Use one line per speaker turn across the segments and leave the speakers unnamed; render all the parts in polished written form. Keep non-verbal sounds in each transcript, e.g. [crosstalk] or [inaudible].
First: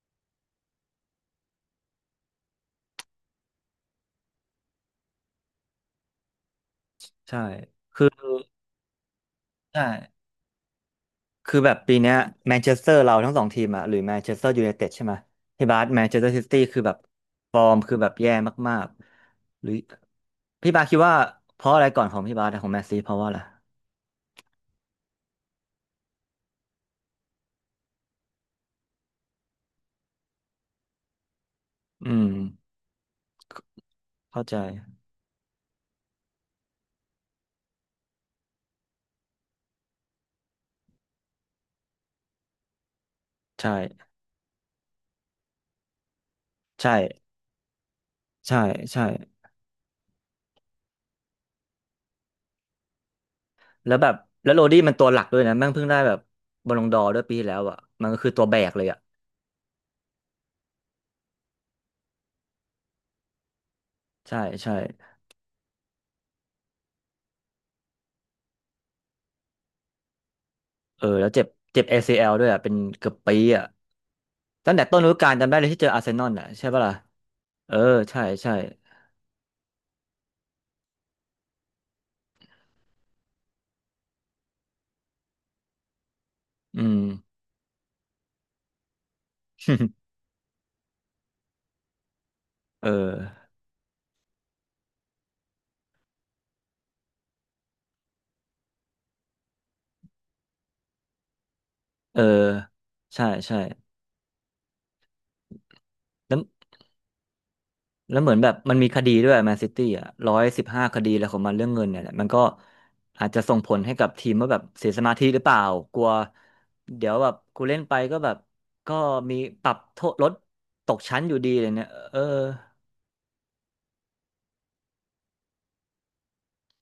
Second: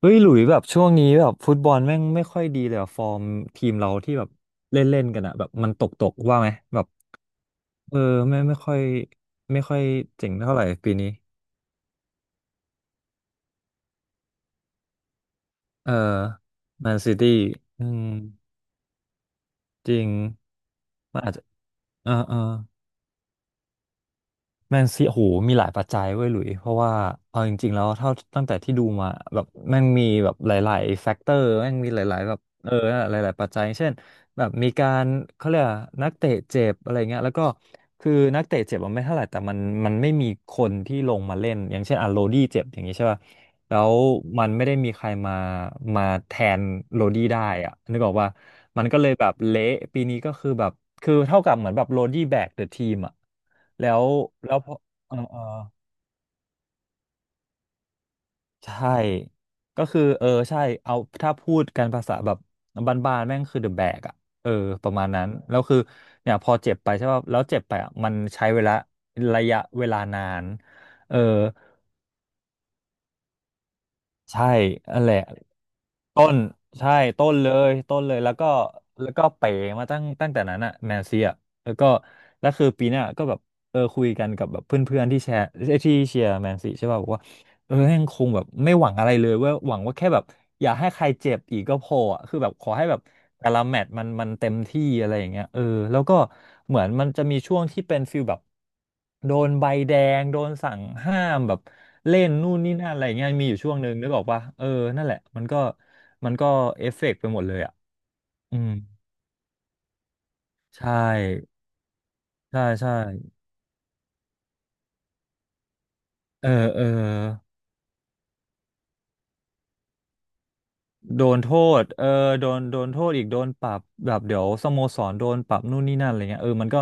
เฮ้ย หลุยแบบช่วงนี้แบบฟุตบอลแม่งไม่ค่อยดีเลยอะฟอร์มทีมเราที่แบบเล่นเล่นกันอะแบบมันตกว่าไหมแบบ
ใช่
เออ
คือ
ไม่ค่อยไม่ค่อย
ใช่
เจ๋งเท่าไหร่ปีนี้
คือแบบปีเนี้ยแมนเชสเตอร์เราทั้งสองทีมอะหรือแมนเชสเตอร์ยูไนเต็ดใช่ไหมที่บาส
เออ
แมนเชสเตอร์ซิตี้คือ
แม
แบบ
นซิตี้
ฟอร์ม
อื
คือ
ม
แบบแย่มากๆหรือ
จริง
พี่บาสคิดว่า
มันอาจจะ
เพราะอะไรก่อน
เออ
ของ
เอ
พี่
อ
บาสอะของแมนซีเพราะว่าอะไร
แมนซีโอ้โหมีหลายปัจจัยเว้ยหลุยเพราะว่าเอาจริงๆแล้วเท่าตั้งแต่ที่ดูมาแบบแม่งมีแบบหลายๆแฟกเตอร์แม่งมีห
อื
ลาย
ม
ๆแบบเออนั่นแหละหลายๆปัจจัยเช่น
เข้า
แบบ
ใจ
มีการเขาเรียกอะไรนักเตะเจ็บอะไรเงี้ยแล้วก็คือนักเตะเจ็บมันไม่เท่าไหร่แต่มันไม่มีคนที่ลงมาเล่นอย่างเช่นอ่ะโรดี้เจ็บอย่างงี้ใช่ป่ะ แล้ว
ใช่
มันไม่ได้มีใครมาแทนโรดี้
ใช่
ได้อะนึกออกว่า
ใช่
มันก็
ใช่
เลยแบบเละปีนี้ก็คือแบบคือเท่ากับเหมือนแบบโรดี้แบกเดอะทีมอะแล้
แล้ว
ว
แบบแล้
แล้
ว
ว
โร
พอ
ดี้มันตัว
เอ
ห
อ
ลัก
เอ
ด้ว
อ
ยนะแม่งเพิ่งได้แบบบอลลงดอร์ด้วยปีที่แล้วอะมันก็คือตัวแบกเลย
ใช่
อะ
ก็คือเออใช่เอาถ้าพูดกันภาษาแบบบ้านๆแม่งคือเดอะแบกอะ
ใช่
เออ
ใช่
ประมาณนั้นแล้วคือเนี่ยพอเจ็บไปใช่ป่ะแล้วเจ็บไปอะมันใช้เวลาระยะเวลานาน
เออ
เออ
แล้วเจ็บเจ็บ ACL ด้วยอ่ะเป็นเกือบปีอ่ะ
ใช่
ตั้งแต่ต้น
นั่น
ฤ
แห
ดู
ละ
กาลจำได้เลยที่เจออาร์เซน
ต้
อล
น
น่ะใช่ปะ
ใช่
ล่ะ
ต้นเล
เอ
ย
อ
ต้นเลย
ใช่
แล้วก็
ใช่
แล้วก็เป๋มาตั้งแต่นั้นอะแนนซี่อะแล้วก็แล้วคือปีหน้าก็แบบเออคุยกันกับแบบเพื่อนๆที่แชร์เอ้ยที่เชียร์แมนซี
อื
ใช่
ม
ป่ะบอกว่า เออแม่งคงแบบไม่หวังอะไรเลยเว่าหวังว่าแค่
[laughs]
แบบอย่าให้ใครเจ็บอีกก็พออะคือแบบขอให้
เอ
แบบแต่
อ
ละแมตช์มันเต็มที่อะไรอย่างเงี้ยเออแล้วก็เหมือนมันจะมีช่วงที่เป็นฟิลแบบโดนใบแดงโดนสั่งห้ามแบบ
เอ
เล่
อ
นนู่นนี่นั่นอะไรอย่าง
ใช่
เงี้ยมีอ
ใช่
ยู่ช่วงหนึ่งนึกออกปะเออนั่นแหละมันก็มั
แล้
น
ว
ก็เอฟเฟกต์ไปหมดเลยอ่ะ
แล้วเหมือนแบบ
อืม
มันมีคดีด้วยแมนซิตี้อ่ะ115
ใช่
คดีแล้วของมันเรื่องเงินเนี่ยแหละมันก็
ใช่ใช่
อาจจะส่งผลให้กับทีมว่าแบบเสียสมาธิหรือเปล่ากลัว
เออเออ
เดี๋ยวแบบกูเล่นไปก็แบบก็มีปรับโทษลดตกชั้
โด
นอยู่
น
ดี
โท
เลยเนี่
ษ
ย
เออ
เออ
โดนโทษอีกโดนปรับแบบเดี๋ยวสโมสรโดนปรับนู่นนี่นั่นอะไรเงี้ยเออมันก็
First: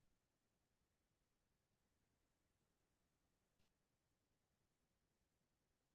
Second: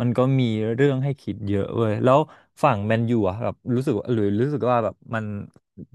มันก็มีเรื่องให้คิดเยอะเว้ยแล้วฝั่งแมนยูอะแบบรู้สึกว่าหรือรู้สึกว่าแบบมัน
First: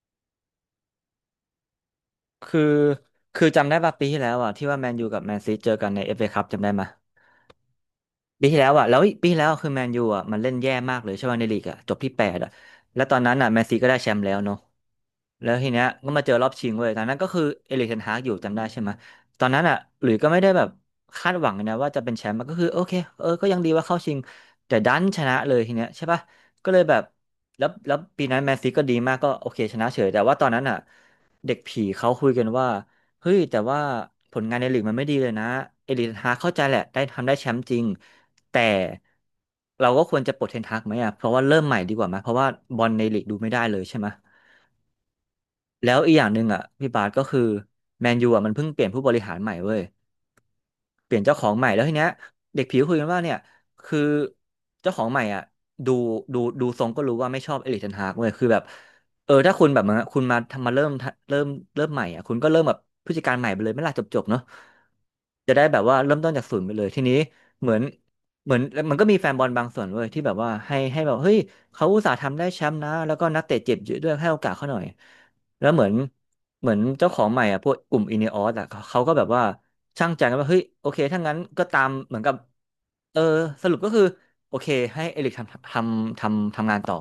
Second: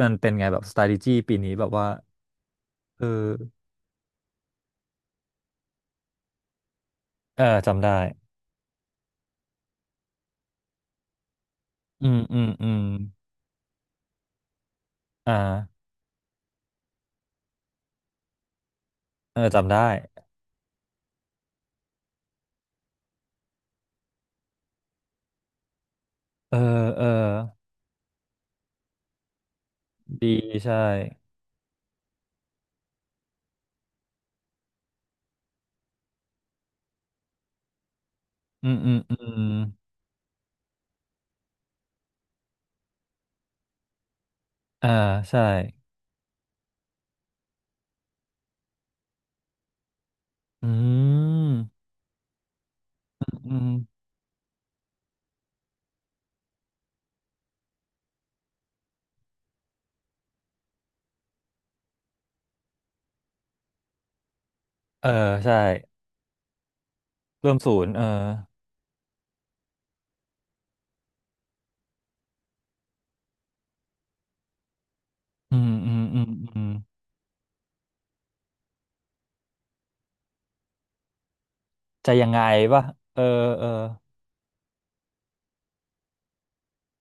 มันเป็นไงแบบ strategy ปีนี้แบบว่า
คือ
เออ
คือจำได้ป่ะปีที่แล้วอ่ะที่ว่าแมนยูกับแมนซีเจอกันในเอฟเอคัพจำได้ไหม
เออจำได้
ปีที่แล้วอ่ะแล้วปีที่แล้วคือแมนยูอ่ะมันเล่นแย่มากเลยใช่ไหมในลีกอ่ะจบ
อื
ที่
ม
แปด
อืม
อ่ะ
อืม
แล้วตอนนั้นอ่ะแมนซีก็ได้แชมป์แล้วเนาะ
อ่า
แล้วทีเนี้ยก็มาเจอรอบชิงเว้ยตอนนั้นก็คือเอริกเทนฮากอยู่จำได้ใช่ไหม
เอ
ต
อ
อนนั้น
จำ
อ่ะ
ได้
หลุยส์ก็ไม่ได้แบบคาดหวังเลยนะว่าจะเป็นแชมป์มันก็คือโอเคเออก็ยังดีว่าเข้าชิงแต่ดันชนะเลยทีเนี้ยใช่ป่ะ
เออ
ก็เลยแบบ
เออ
แล้วปีนั้นแมนซีก็ดีมากก็โอเคชนะเฉยแต่
ดี
ว่าตอนนั้น
ใช่
อ่ะเด็กผีเขาคุยกันว่าเฮ้ยแต่ว่าผลงานในลีกมันไม่ดีเลยนะเอริกเทนฮากเข้าใจแหละได้ทำได้แชมป์จริง แต่
อืม
เราก็ควรจะปลดเทนฮากไหมอ่ะเพราะว่าเริ่มใหม่ดีกว่าไหมเพราะว่าบอลในลีกดูไม่ได้เลยใช่ไหม
อ่าใช่
แล้วอีกอย่างหนึ่งอ่ะพี่บาสก็คือแมนยูอ่ะมันเพิ่งเปลี่ยนผู้บริหารใหม่เว้ย
อื
เปลี่ยนเจ้าขอ
ม
งใหม่แล้วทีเนี้ยเด็กผิวคุยกันว่าเนี่ย
อืม
คือเจ้าของใหม่อ่ะดูดูทรงก็รู้ว่าไม่ชอบเอริกเทนฮากเว้ยคือแบบเออถ้าคุณแบบมาคุณมาทำมาเริ่มเริ่มใหม่อ่ะคุณก็เริ่มแบบผู้จัดการใหม่ไปเลยไม่ล่ะจบเนาะ
เออ
จะ
ใช่
ได้แบบว่าเริ่มต้นจากศูนย์ไปเลยทีนี้
เริ่ม
เหมือ
ศู
น
นย์เออ
เหมือนมันก็มีแฟนบอลบางส่วนเว้ยที่แบบว่าให้แบบเฮ้ยเขาอุตส่าห์ทำได้แชมป์นะแล้วก็นักเตะเจ็บเยอะด้วยให้โอกาสเขาหน่อย
อื
แล้ว
ม
เหมือ
อื
น
มอืมอื
เห
ม
มือนเจ้าของใหม่อ่ะพวกกลุ่มอินเนออสอ่ะเขาก็แบบว่าช่างใจกันว่าเฮ้ยโอเคถ้างั้นก็ตาม
จะ
เหมือน
ยั
กั
ง
บ
ไงวะ
เอ
เอ
อ
อเอ
ส
อ
รุปก็คือโอเคให้เอริกทำงานต่อ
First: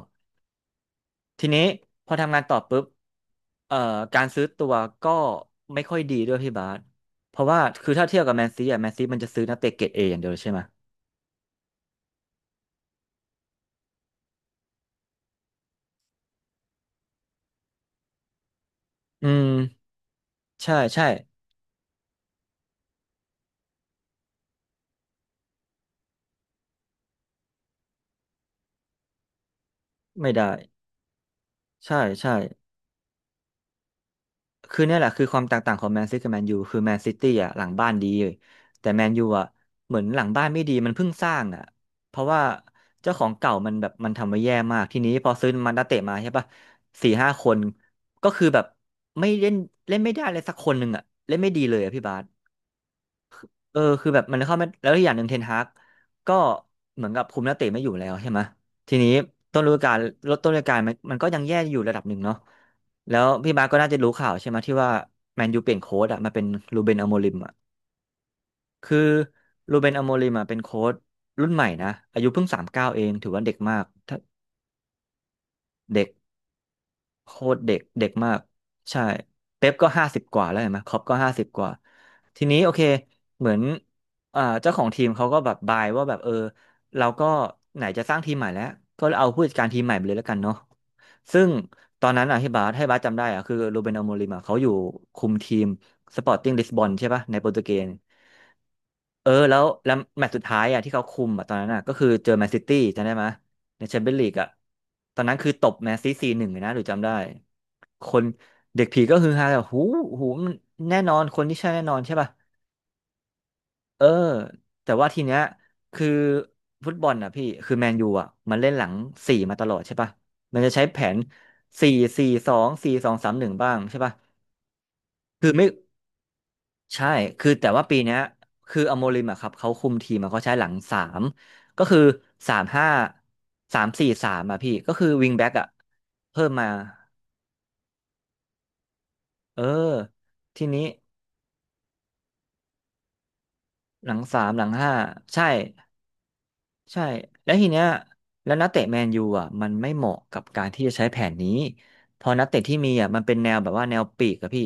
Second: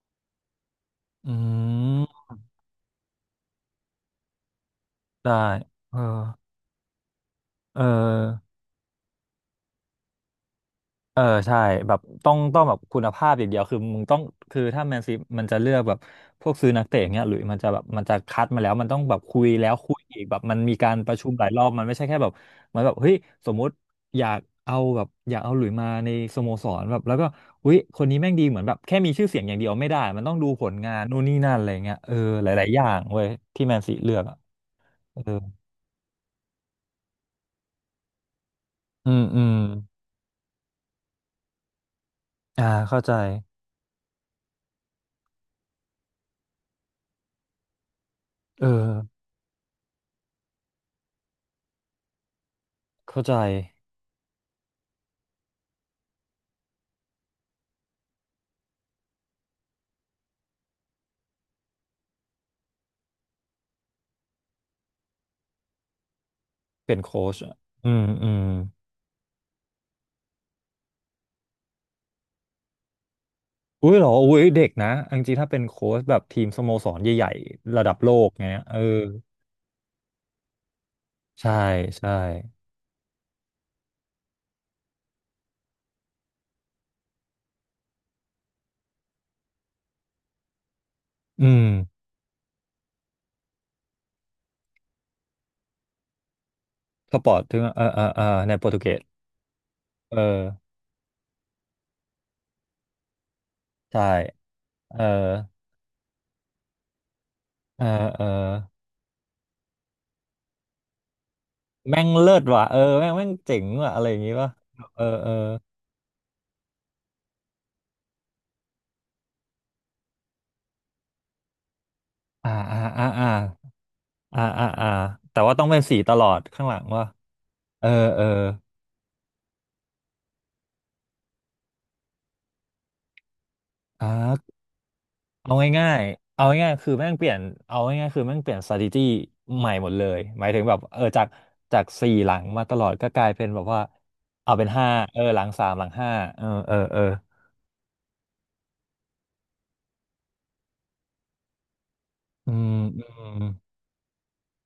อื
ทีนี้พอ
ม
ทำงานต่อปุ๊บเอ่อการซื้อตัวก็
ได้
ไม่
เอ
ค่อ
อ
ยดีด้วยพี่บาสเพราะว่า
เออ
คือถ้าเทียบกับแมนซีอ่ะแมนซีมันจะซื้อนักเตะเกรดเออย่างเดียวเลยใช่ไหม
เออใช่แบบต้องแบบคุณภาพอย่างเดียวคือมึงต้องคือถ้าแมนซีมันจะเลือกแบบพวกซื้อนักเตะอย่างเงี้ยหรือมันจะแบบมันจะคัดมาแล้วมันต้องแบบ
อื
คุ
ม
ยแล้วคุยอีกแบบมัน
ใช่
มีการ
ใช่
ประชุมหลายรอบมันไม่ใช่แค่แบบมันแบบเฮ้ยสมมุติอยากเอาแบบอยากเอาหลุยมาในสโมสรแบบแล้วก็อุ้ยคนนี้แม่งดีเหมือนแบบแค่มีชื่อเสียงอย่างเดียวไม่ได้มัน
ไม่
ต้องดู
ได้
ผลงานนู่นนี่นั่นอะไรเงี้
ใช่
ยเออ
ใช่
หลายๆอย่างเว้ยที่แมนซีเลือกอ่ะ
คือเนี่ยแหละ
เอ
คือ
อ
ความแตกต่างของแมนซิตี้กับแมนยูคือแมนซิตี้อ่ะหลังบ้านดีแต่แม
อื
นยู
มอื
อ่ะ
ม
เหมือนหลังบ้านไม่ดีมันเพิ่งสร้างอ่ะเพราะว่า
อ่าเข้าใจ
เจ้าของเก่ามันแบบมันทำไว้แย่มากทีนี้พอซื้อมันนักเตะมาใช่ปะสี่ห้าคนก็คือแบ
เอ
บ
อ
ไม่เล่นเล่นไม่ได้เลยสักคนหนึ่งอ่ะเล่นไม่ดีเลยอ่ะพี่บาส
เข้าใจ
เออคือแบบมันเข้าไม่แล้วอีกอย่างหนึ่งเทนฮากก็เหมือนกับคุมนักเตะไม่อยู่แล้วใช่ไหมทีนี้ต้นฤดูกาลลดต้นฤดูกาลมันก็ยังแย่อยู่ระดับหนึ่งเนาะแล้วพี่บาสก็น่าจะรู้ข่าวใช่ไหมที่ว่าแมนยูเปลี่ยนโค้ชอะมาเป็นรูเบ
เป็
น
น
อโม
โค้
ริม
ช
อะ
อะอืม
คือรูเบนอโมริมอะเป็นโค้ชรุ่นใหม่นะอายุเพิ่ง39เองถือว่าเด็กมาก
อุ้ยเหรอ
ถ้า
อุ้ยเด็กนะอองจริงถ้าเป็นโค้ช
เด็ก
แบบทีมสโมสรให
โค
ญ่
ตรเด็
ๆ
ก
ระดับ
เด็
โล
ก
ก
มาก
เงี้ยเออ
ใช่เป๊ปก็ห้าสิบกว่าแล้วเห็นไหมคล็อปก็ห้าสิบ
ใช่
กว่า
ใช่
ทีนี้โอเคเหมือนเจ้าของทีมเขาก็แบบบายว่าแบบเราก็ไหนจะสร้างทีมใหม่แล้วก็เอาผู้จัดการทีมใหม่ไปเลยแล้วกันเนาะซึ่
อื
ง
ม
ตอนนั้นอ่ะให้บาสจำได้อ่ะคือโรเบนอโมริมอ่ะเขาอยู่คุมทีมสปอร์ติ้งลิสบอนใช่
ส
ปะ
ปอ
ใน
ร์ต
โปร
ถึ
ตุ
ง
เก
เอ
ส
อเออเออในโปรตุเกส
เออแล้ว
เอ
แม
อ
ตช์สุดท้ายอ่ะที่เขาคุมอ่ะตอนนั้นอ่ะก็คือเจอแมนซิตี้จำได้ไหมยในแชม
ใช่
เปี้ยนลีกอ่ะ
เออ
ตอนนั้นคือตบแมนซตี้4-1เลยนะหรือจำได้
เออ
ค
เอ
น
อ
เด็กผีก็ฮือฮาแบบหูหูมันแน่นอนคนที่ใช่แน่นอน
แม่ง
ใช่ป่ะ
เลิศว่ะเออแม่งเจ๋งว่ะอะ
เออ
ไรอย่างงี้ป่ะ
แต่
เออ
ว่าที
เออ
เนี้ยคือฟุตบอลอ่ะพี่คือแมนยูอ่ะมันเล่นหลังสี่มาตลอดใช่ป่ะมันจะใช้แผนสี่สี่ส
อ่า
อง
อ่า
สี่
อ่า
สอง
อ่า
สามหนึ่งบ้างใช่ป่ะ
อ่าแต่
คือ
ว่าต้
ไม่
องเป็นสีตลอดข้างหลังว่ะ
ใช่ คือแต่ว่า
เออ
ปีเนี้ย
เออ
คืออโมริมอะครับเขาคุมทีมอะเขาใช้หลังสามก็คือสามห้าสาม
อ่
สี่สามอะ
า
พี่ก็คือวิงแบ็ก
เอา
อะ
ง่ายๆ
เพิ่
เอา
มมา
ง่ายๆคือแม่งเปลี่ยนเอาง่ายๆคือแม่งเปลี่ยน strategy
เออ
ใหม่หมดเลย หมายถึ
ที
งแบบ
นี้
เออจากจากสี่หลังมาตลอดก็กลายเป็นแบบว่า
หลังสาม
เอา
หลั
เป็น
ง
ห้า
ห้า
เออหลั
ใช่
งสามหลังห้าเออเออเอ
ใช่
อ
แล้วทีเนี้ยแล้วนักเตะแมนยูอ่ะมันไม่เหมาะกับการที่จะใช้แผนนี้พอนัก
อื
เตะ
ม
ที่มี
อื
อ่ะมันเป็น
ม
แนวแบบว่าแนวปีกอะพี่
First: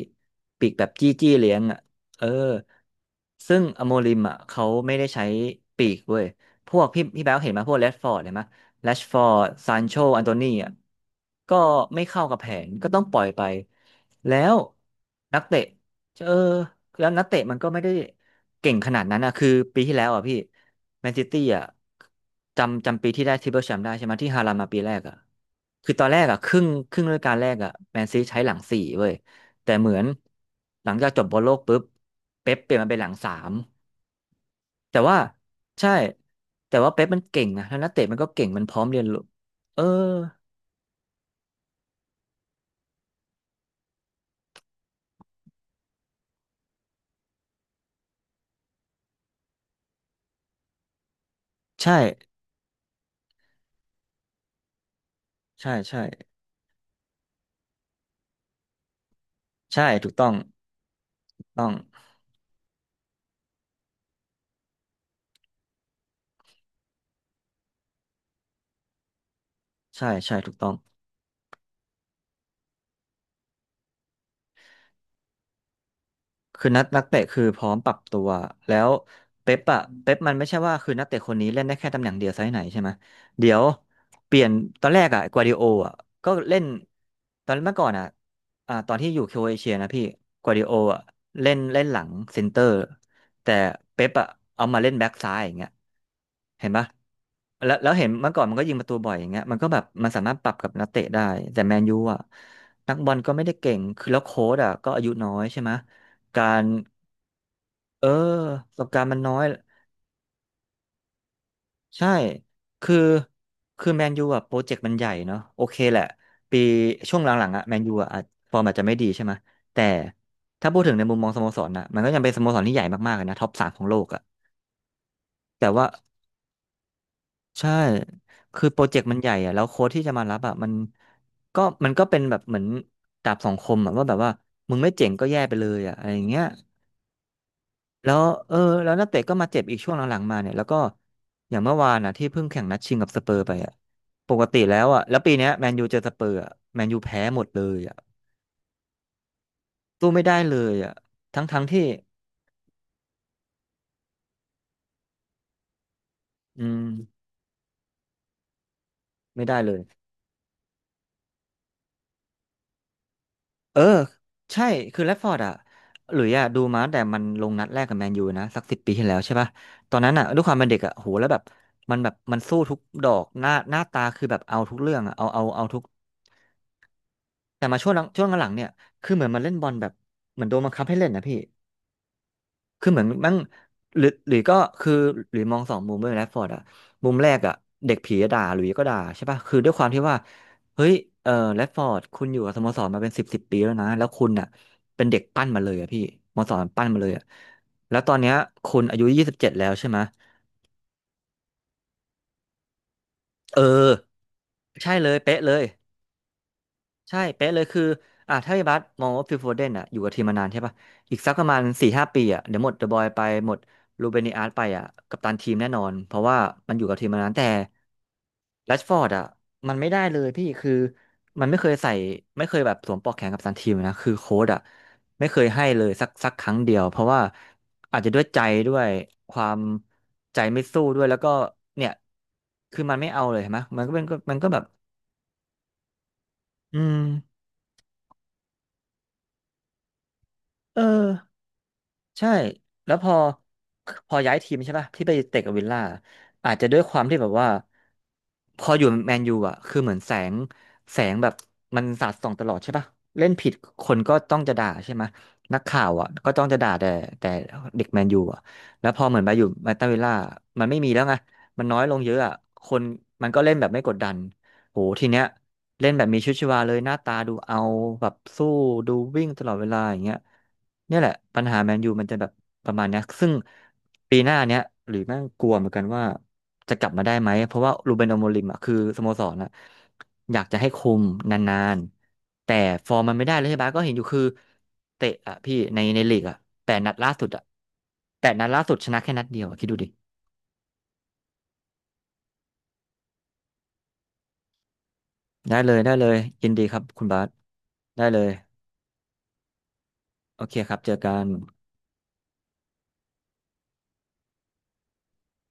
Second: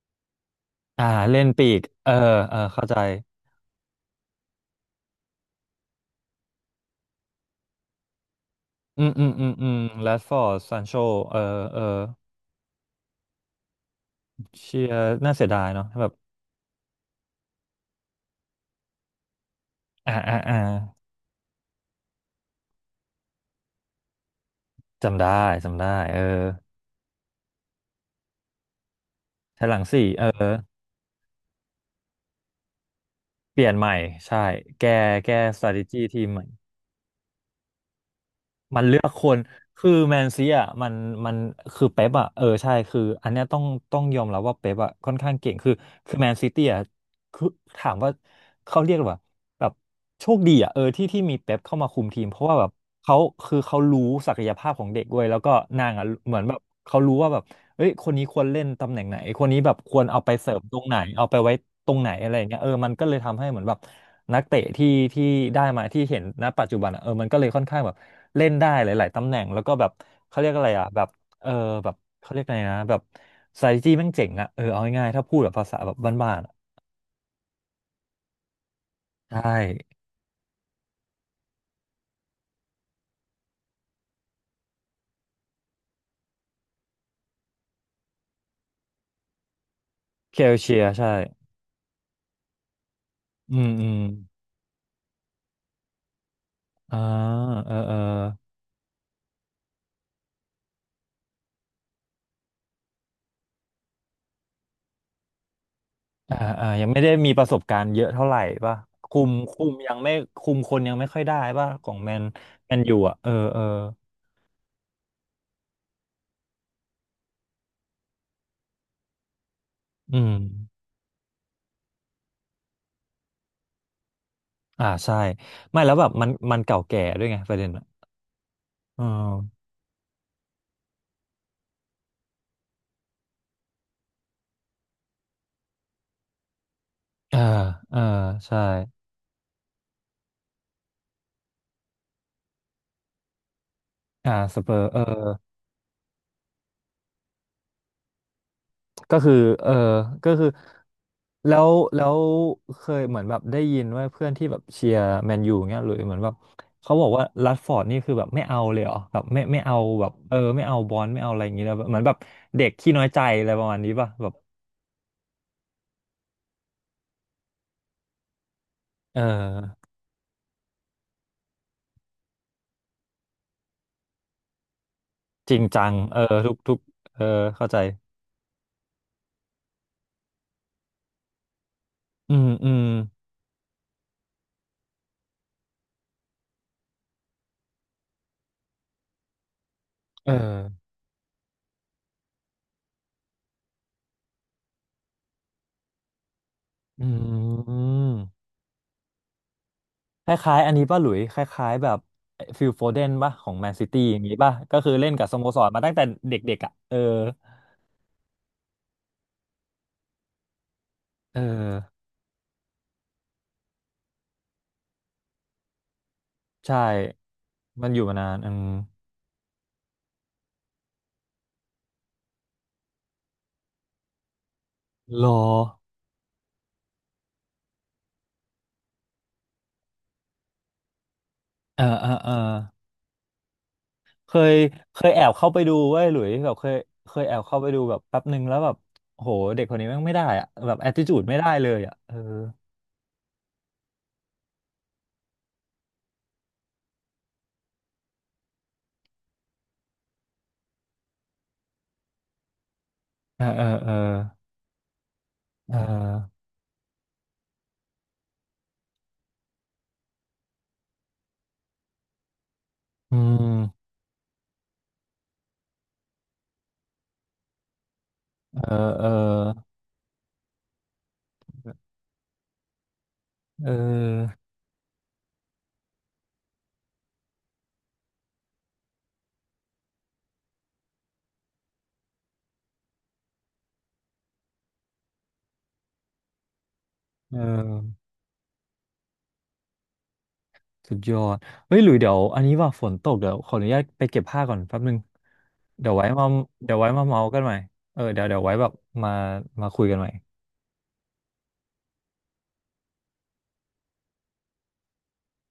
ปีกแบบ
อ่า
จี้จี้
เล่น
เลี้ยง
ปี
อ่ะ
กเออ
เออ
เออเข้าใจ
ซึ่งอโมริมอ่ะเขาไม่ได้ใช้ปีกเว้ยพวกพี่แบ๊วเห็นไหมพวกแรชฟอร์ดเห็นไหมแรช
อืม
ฟอ
อืม
ร์
อื
ด
มอื
ซา
ม
นโช
แร
อั
ช
นโต
ฟอ
นี
ร์ด
อ่ะ
ซานโชเออ
ก็
เออ
ไม่เข้ากับแผนก็ต้องปล่อยไปแล้ว
เชียร์น่า
นัก
เสีย
เตะ
ดายเนาะแบบ
เออแล้วนักเตะมันก็ไม่ได้เก่งขนาดนั้นนะคือปีที่แล้ว
อ่า
อ่ะพี่
อ่าอ่า
แมนซิตี้อ่ะจำปีที่ได้ทริปเปิลแชมป์ได้ใช่ไหมที่ฮาลาลมาปีแรกอ่ะ
จำได้จำได้
คือตอน
เอ
แร
อ
กอ่ะครึ่งฤดูกาลแรกอ่ะแมนซีใช้หลังสี่เว้ย
ใช้
แต่
หลัง
เหมือน
สี่เออ
หลังจากจบบอลโลกปุ๊บเป๊ปเปลี่ยนมาเป็นหลังสาม
เปลี่ยนใหม่ใช่แก้
แต่ว่า
แก้
ใช่
strategy ทีมใหม่
แต่ว่าเป๊ปมันเก่งนะแล้วนักเตะมันก็เก่งมันพร้
มั
อ
น
ม
เลื
เรีย
อ
น
ก
รู้
คน
เออ
คือแมนซีอ่ะมันมันคือเป๊ปอ่ะเออใช่คืออันเนี้ยต้องยอมรับว่าเป๊ปอ่ะค่อนข้างเก่งคือคือแมนซิตี้อ่ะ คือถามว่าเขาเรียกว่าแบบโชคดีอ่ะเออที่มีเป๊ปเข้ามา
ใช่
คุมทีมเพราะว่าแบบเขาคือเขารู้ศักยภาพของเด็กด้วยแล้วก็
ใช่
นาง
ใช่
อ่ะเหมือนแบบเขารู้ว่าแบบเอ้ยคนนี้ควรเล่นตำแหน่งไหนคนนี้แบบ
ใช่
ควร
ถูก
เอา
ต้อ
ไป
ง
เสริมตรงไหนเอาไป
ถูก
ไว้
ต้อง
ตรงไหนอะไรอย่างเงี้ยเออมันก็เลยทำให้เหมือนแบบนักเตะที่ได้มาที่เห็นณปัจจุบันอ่ะเออมันก็เลยค่อนข้างแบบเล่นได้หลายๆตำแหน่งแล้วก็แบบ
ใช่ใช่
เขาเรีย
ถู
ก
ก
อะ
ต้อ
ไร
ง
อ่ะแบบเออแบบเขาเรียกอะไรนะแบบ strategy แม่งเจ๋งอ่ะเออเอาง่ายๆถ้าพูดแบบภาษาแบบบ้านๆอะ
คือนักเตะคือพร้อมปรับตัวแล้ว
ใช่
เป๊ปอะเป๊ปมันไม่ใช่ว่าคือนักเตะคนนี้เล่นได้แค่ตำแหน่งเดียวไซส์ไหนใช่ไหมเดี๋ยวเปลี่ยนตอนแรกอะกัวดิโออะก็เล่นตอนเมื่อก่อนอะตอนที่อยู่โครเอเชียนะพี่
เค
กัว
ล
ดิโอ
เชียร์
อะ
ใช่
เล่นเล่นหลังเซนเตอร์แต่
อืมอืม
เป๊ปอะเอามาเล่นแบ็กซ้ายอย่างเงี้ยเห็นปะ
อ่าเอ
แล้
อ
วแล้
เอ
ว
อ
เห็นเมื่อก่อนมันก็ยิงประตูบ่อยอย่างเงี้ยมันก็แบบมันสามารถปรับกับนักเตะได้แต่แมนยูอะนักบอลก็ไม่ได้เก่งคือแล้วโค้ชอะก็อายุน้อยใช่ไหม
อ่า
การ
อ่ายังไม่ได้มีประสบการณ์เย
เออ
อะเท่าไหร่
ป
ป่ะ
ระสบการณ์มั
คุ
นน้
ม
อย
คุมยังไม่คุมคนยังไม่ค่อยได้ป่ะของ
ใช่
แมนแมน
คื
ยู
อ
อ่ะเออเออ
คือแมนยูอะโปรเจกต์มันใหญ่เนาะโอเคแหละปีช่วงหลังๆอะแมนยูอะอาจฟอร์มอาจจะไม่ดีใช่ไหมแต่
อืม
ถ้าพูดถึงในมุมมองสโมสรนะมันก็ยังเป็นสโมสรที่ใหญ่มากๆเลยนะท็อปสามของโลกอะ
อ่าใช่
แต่
ไม่
ว่า
แล้วแบบมันเก่าแก่ด้วยไงประเด็
ใช่
นอ่ะ
คือโปรเจก
เอ
ต์มันใหญ่อะแล้
อ
วโค้ชที่จะมารับอะมันก็เป็นแบบเหมือนดาบสองคมอะว่าแบบว่ามึงไม่เจ๋งก็แย่ไปเลยอะอะไรอย่างเงี้ย
เออเออ
แล้วเออ
ใช่
แล้วนักเตะก็มาเจ็บอีกช่วงหลังๆมาเนี่ยแล้วก็อย่างเมื่อวานนะที่เพิ่งแข่งนัดชิงกับสเปอร์ไปอ่ะป
อ่า
กติ
สเปอ
แล้
ร์
ว
เอ
อ่ะ
อ
แล้วปีเนี้ยแมนยูเจอสเปอร์อ่ะแมนยูแพ้หมดเลยอ่ะ
ก็คือ เออ
สู้ไม่
ก็
ได้
คือ
เลยอ่ะท
แล้
ั้ง
ว
ๆที่
แล้วเคยเหมือนแบบได้ยินว่าเพื่อนที่แบบเชียร์แมนยูเงี้ยหรือเหมือนแบบ
อืม
เขาบอกว่ารัชฟอร์ดนี่คือแบบไม่เอาเลยเหรอแบบไม่
ไม่ได้
ไม่
เล
เอา
ย
แบบเออไม่เอาบอลไม่เอาอะไรอย่างเงี้ยเลยเหมือนแบบเด็กขี้น้อยใจอะไรประ
เอ
มาณ
อ
นี้ป่ะแบบ
ใช่คือแรชฟอร์ดอ่ะหลุยอ่ะดูมาตั้งแต่มันลงนัดแรกกับแมนยูนะสักสิบปีที่แล้
เอ
วใช่ป่ะ
อ
ตอนนั้นอ่ะด้วยความเป็นเด็กอ่ะโหแล้วแบบมันสู้ทุกดอกหน้าหน้าตาคือแบบเอาทุกเรื่องอ่ะเอาเอา
จริ
เอา
ง
ทุ
จั
ก
งเออทุกทุกเออ
แต่
เข้า
มา
ใจ
ช่วงหลังช่วงหลังๆเนี่ยคือเหมือนมันเล่นบอลแบบเหมือนโดนบังคับให้เล่นนะพี่
อืมอืม
คือเหมือนมั่งหรือก็คือหรือมองสองมุมด้วยแรชฟอร์ดอะมุมแรกอะเด็กผีอะด่าหลุยส์ก็ด่าใช่ป่ะคือด้วยความที่ว่า
เออ
เฮ้ยเออแรชฟอร์ดคุณอยู่กับสโมสรมาเป็นสิบปีแล้วนะแล้วคุณอะเป็นเด็กปั้นมาเลยอะพี่สโมสรปั้นมา
อื
เลยอะแล้วตอ
ม
นเนี้ยคุณอายุ27แล้วใช่ไหมย
คล้ายๆอันนี้ป่ะหลุย คล้ายๆแบบฟิลโฟเดนป่ะของ
เออ
แมนซิตี้อย่างนี้ป่ะ ก็คื
ใช่
อ
เล
เล่น
ย
กับส
เป๊ะ
โม
เล
ส
ย
รมาตั้งแต่เด็กๆอ่ะเออ
ใช่เป๊ะเลยคืออ่ะถ้าพี่บัสมองว่าฟิลโฟเดนอ่ะอยู่กับทีมมานานใช่ป่ะอีกสัก
เออ
ประมาณ4 5 ปีอ่ะเดี๋ยวหมดเดอะบอยไปหมดรูเบน i อาร์ตไปอ่ะกัปตันทีมแน่นอนเพราะว่ามัน
ใช่
อยู่กับทีมมานานแต่
มันอยู่มานานอืม
แรชฟอร์ดอ่ะมันไม่ได้เลยพี่คือมันไม่เคยใส่ไม่เคยแบบสวมปลอกแขนกับตันทีมนะคือโค้ชอ่ะ
ร
ไม่
อ
เคยให้เลยสักครั้งเดียวเพราะว่าอาจจะด้วยใจด้วยความใจไม่สู้ด้วยแล้วก็
เออ
เนี่ย
เออเออ
คือมันไม่เอาเลยเห็นไหมมันก็เป็นก็
เค
มันก็
ย
แบบ
เคยแอบเข้าไปดูเว้ยหลุยแบบเคย
อืม
เคยแอบเข้าไปดูแบบแป๊บหนึ่งแล้วแบบโหเด็กคนนี้แม่งไม่ได้อะแบบ
เออ
แอ t ติจูดไม่ได้เลยอะเออ
ใช่แล้วพอ พอย้ายทีมใช่ป่ะที่ไปเตะกับวิลล่า อาจจะด้วยความที่แบบว่าพออยู่แมนยูอ่ะ คือเหมือนแสง แสงแบบมันสาดส่องตลอดใช่ป่ะ เล่น
เออ
ผิด
เออ
ค
เออ
นก็ต้องจะด่าใช่ไหมนัก
เออ
ข่าวอ่ะก็ต้องจะด่าแต่แต่เด็กแมนยูอ่ะแล้วพอเหมือนไปอยู่มาตาวิลล่ามันไม่มีแล้วไงมันน้อยลงเยอะอ่ะคน
อื
มันก็เล่นแบบไม่
ม
กดดันโหทีเนี้ย เล่นแบบมีชีวิตชีวาเลยหน้าตาดูเอาแบบสู้
เออ
ดู
เออ
วิ่งตลอดเวลาอย่างเงี้ยเนี่ยแหละปัญหาแมนยูมันจะแบบประมาณเนี้ยซึ่ง
เอ
ปีห
อ
น้าเนี้ยหรือแม่งกลัวเหมือนกันว่าจะกลับมาได้ไหมเพราะว่ารูเบนอโมริมอ่ะคือสโมสรอ่ะอยากจะให้คุมนานๆแต่ฟอร์มมันไม่ได้เลยใช่ปะก็เห็นอยู่คือเตะอ่ะพี่ในลีกอ่ะแปดนัดล่าสุด
เอ
อ่ะ
อ
แปดนัดล่าสุดชนะแค่นัดเดียวอะคิดดูดิ
สุดยอดเฮ้ยหลุยเดี๋ยวอันนี้ว่าฝนตกเดี๋ยวขออนุญาตไปเก็บผ้าก่อนแป๊บหนึ่ง
ได้เลย
เดี๋
ได้
ยว
เล
ไว้
ย
มา
ยินดีค
เดี๋ยว
รับ
ไว้
คุ
มา
ณบา
เมา
ส
กันใหม่เออ
ได้เล
เดี๋ยว
ย
เดี๋ยวไว้แบบมามาคุยกันใหม่
โอเคครับเจอกัน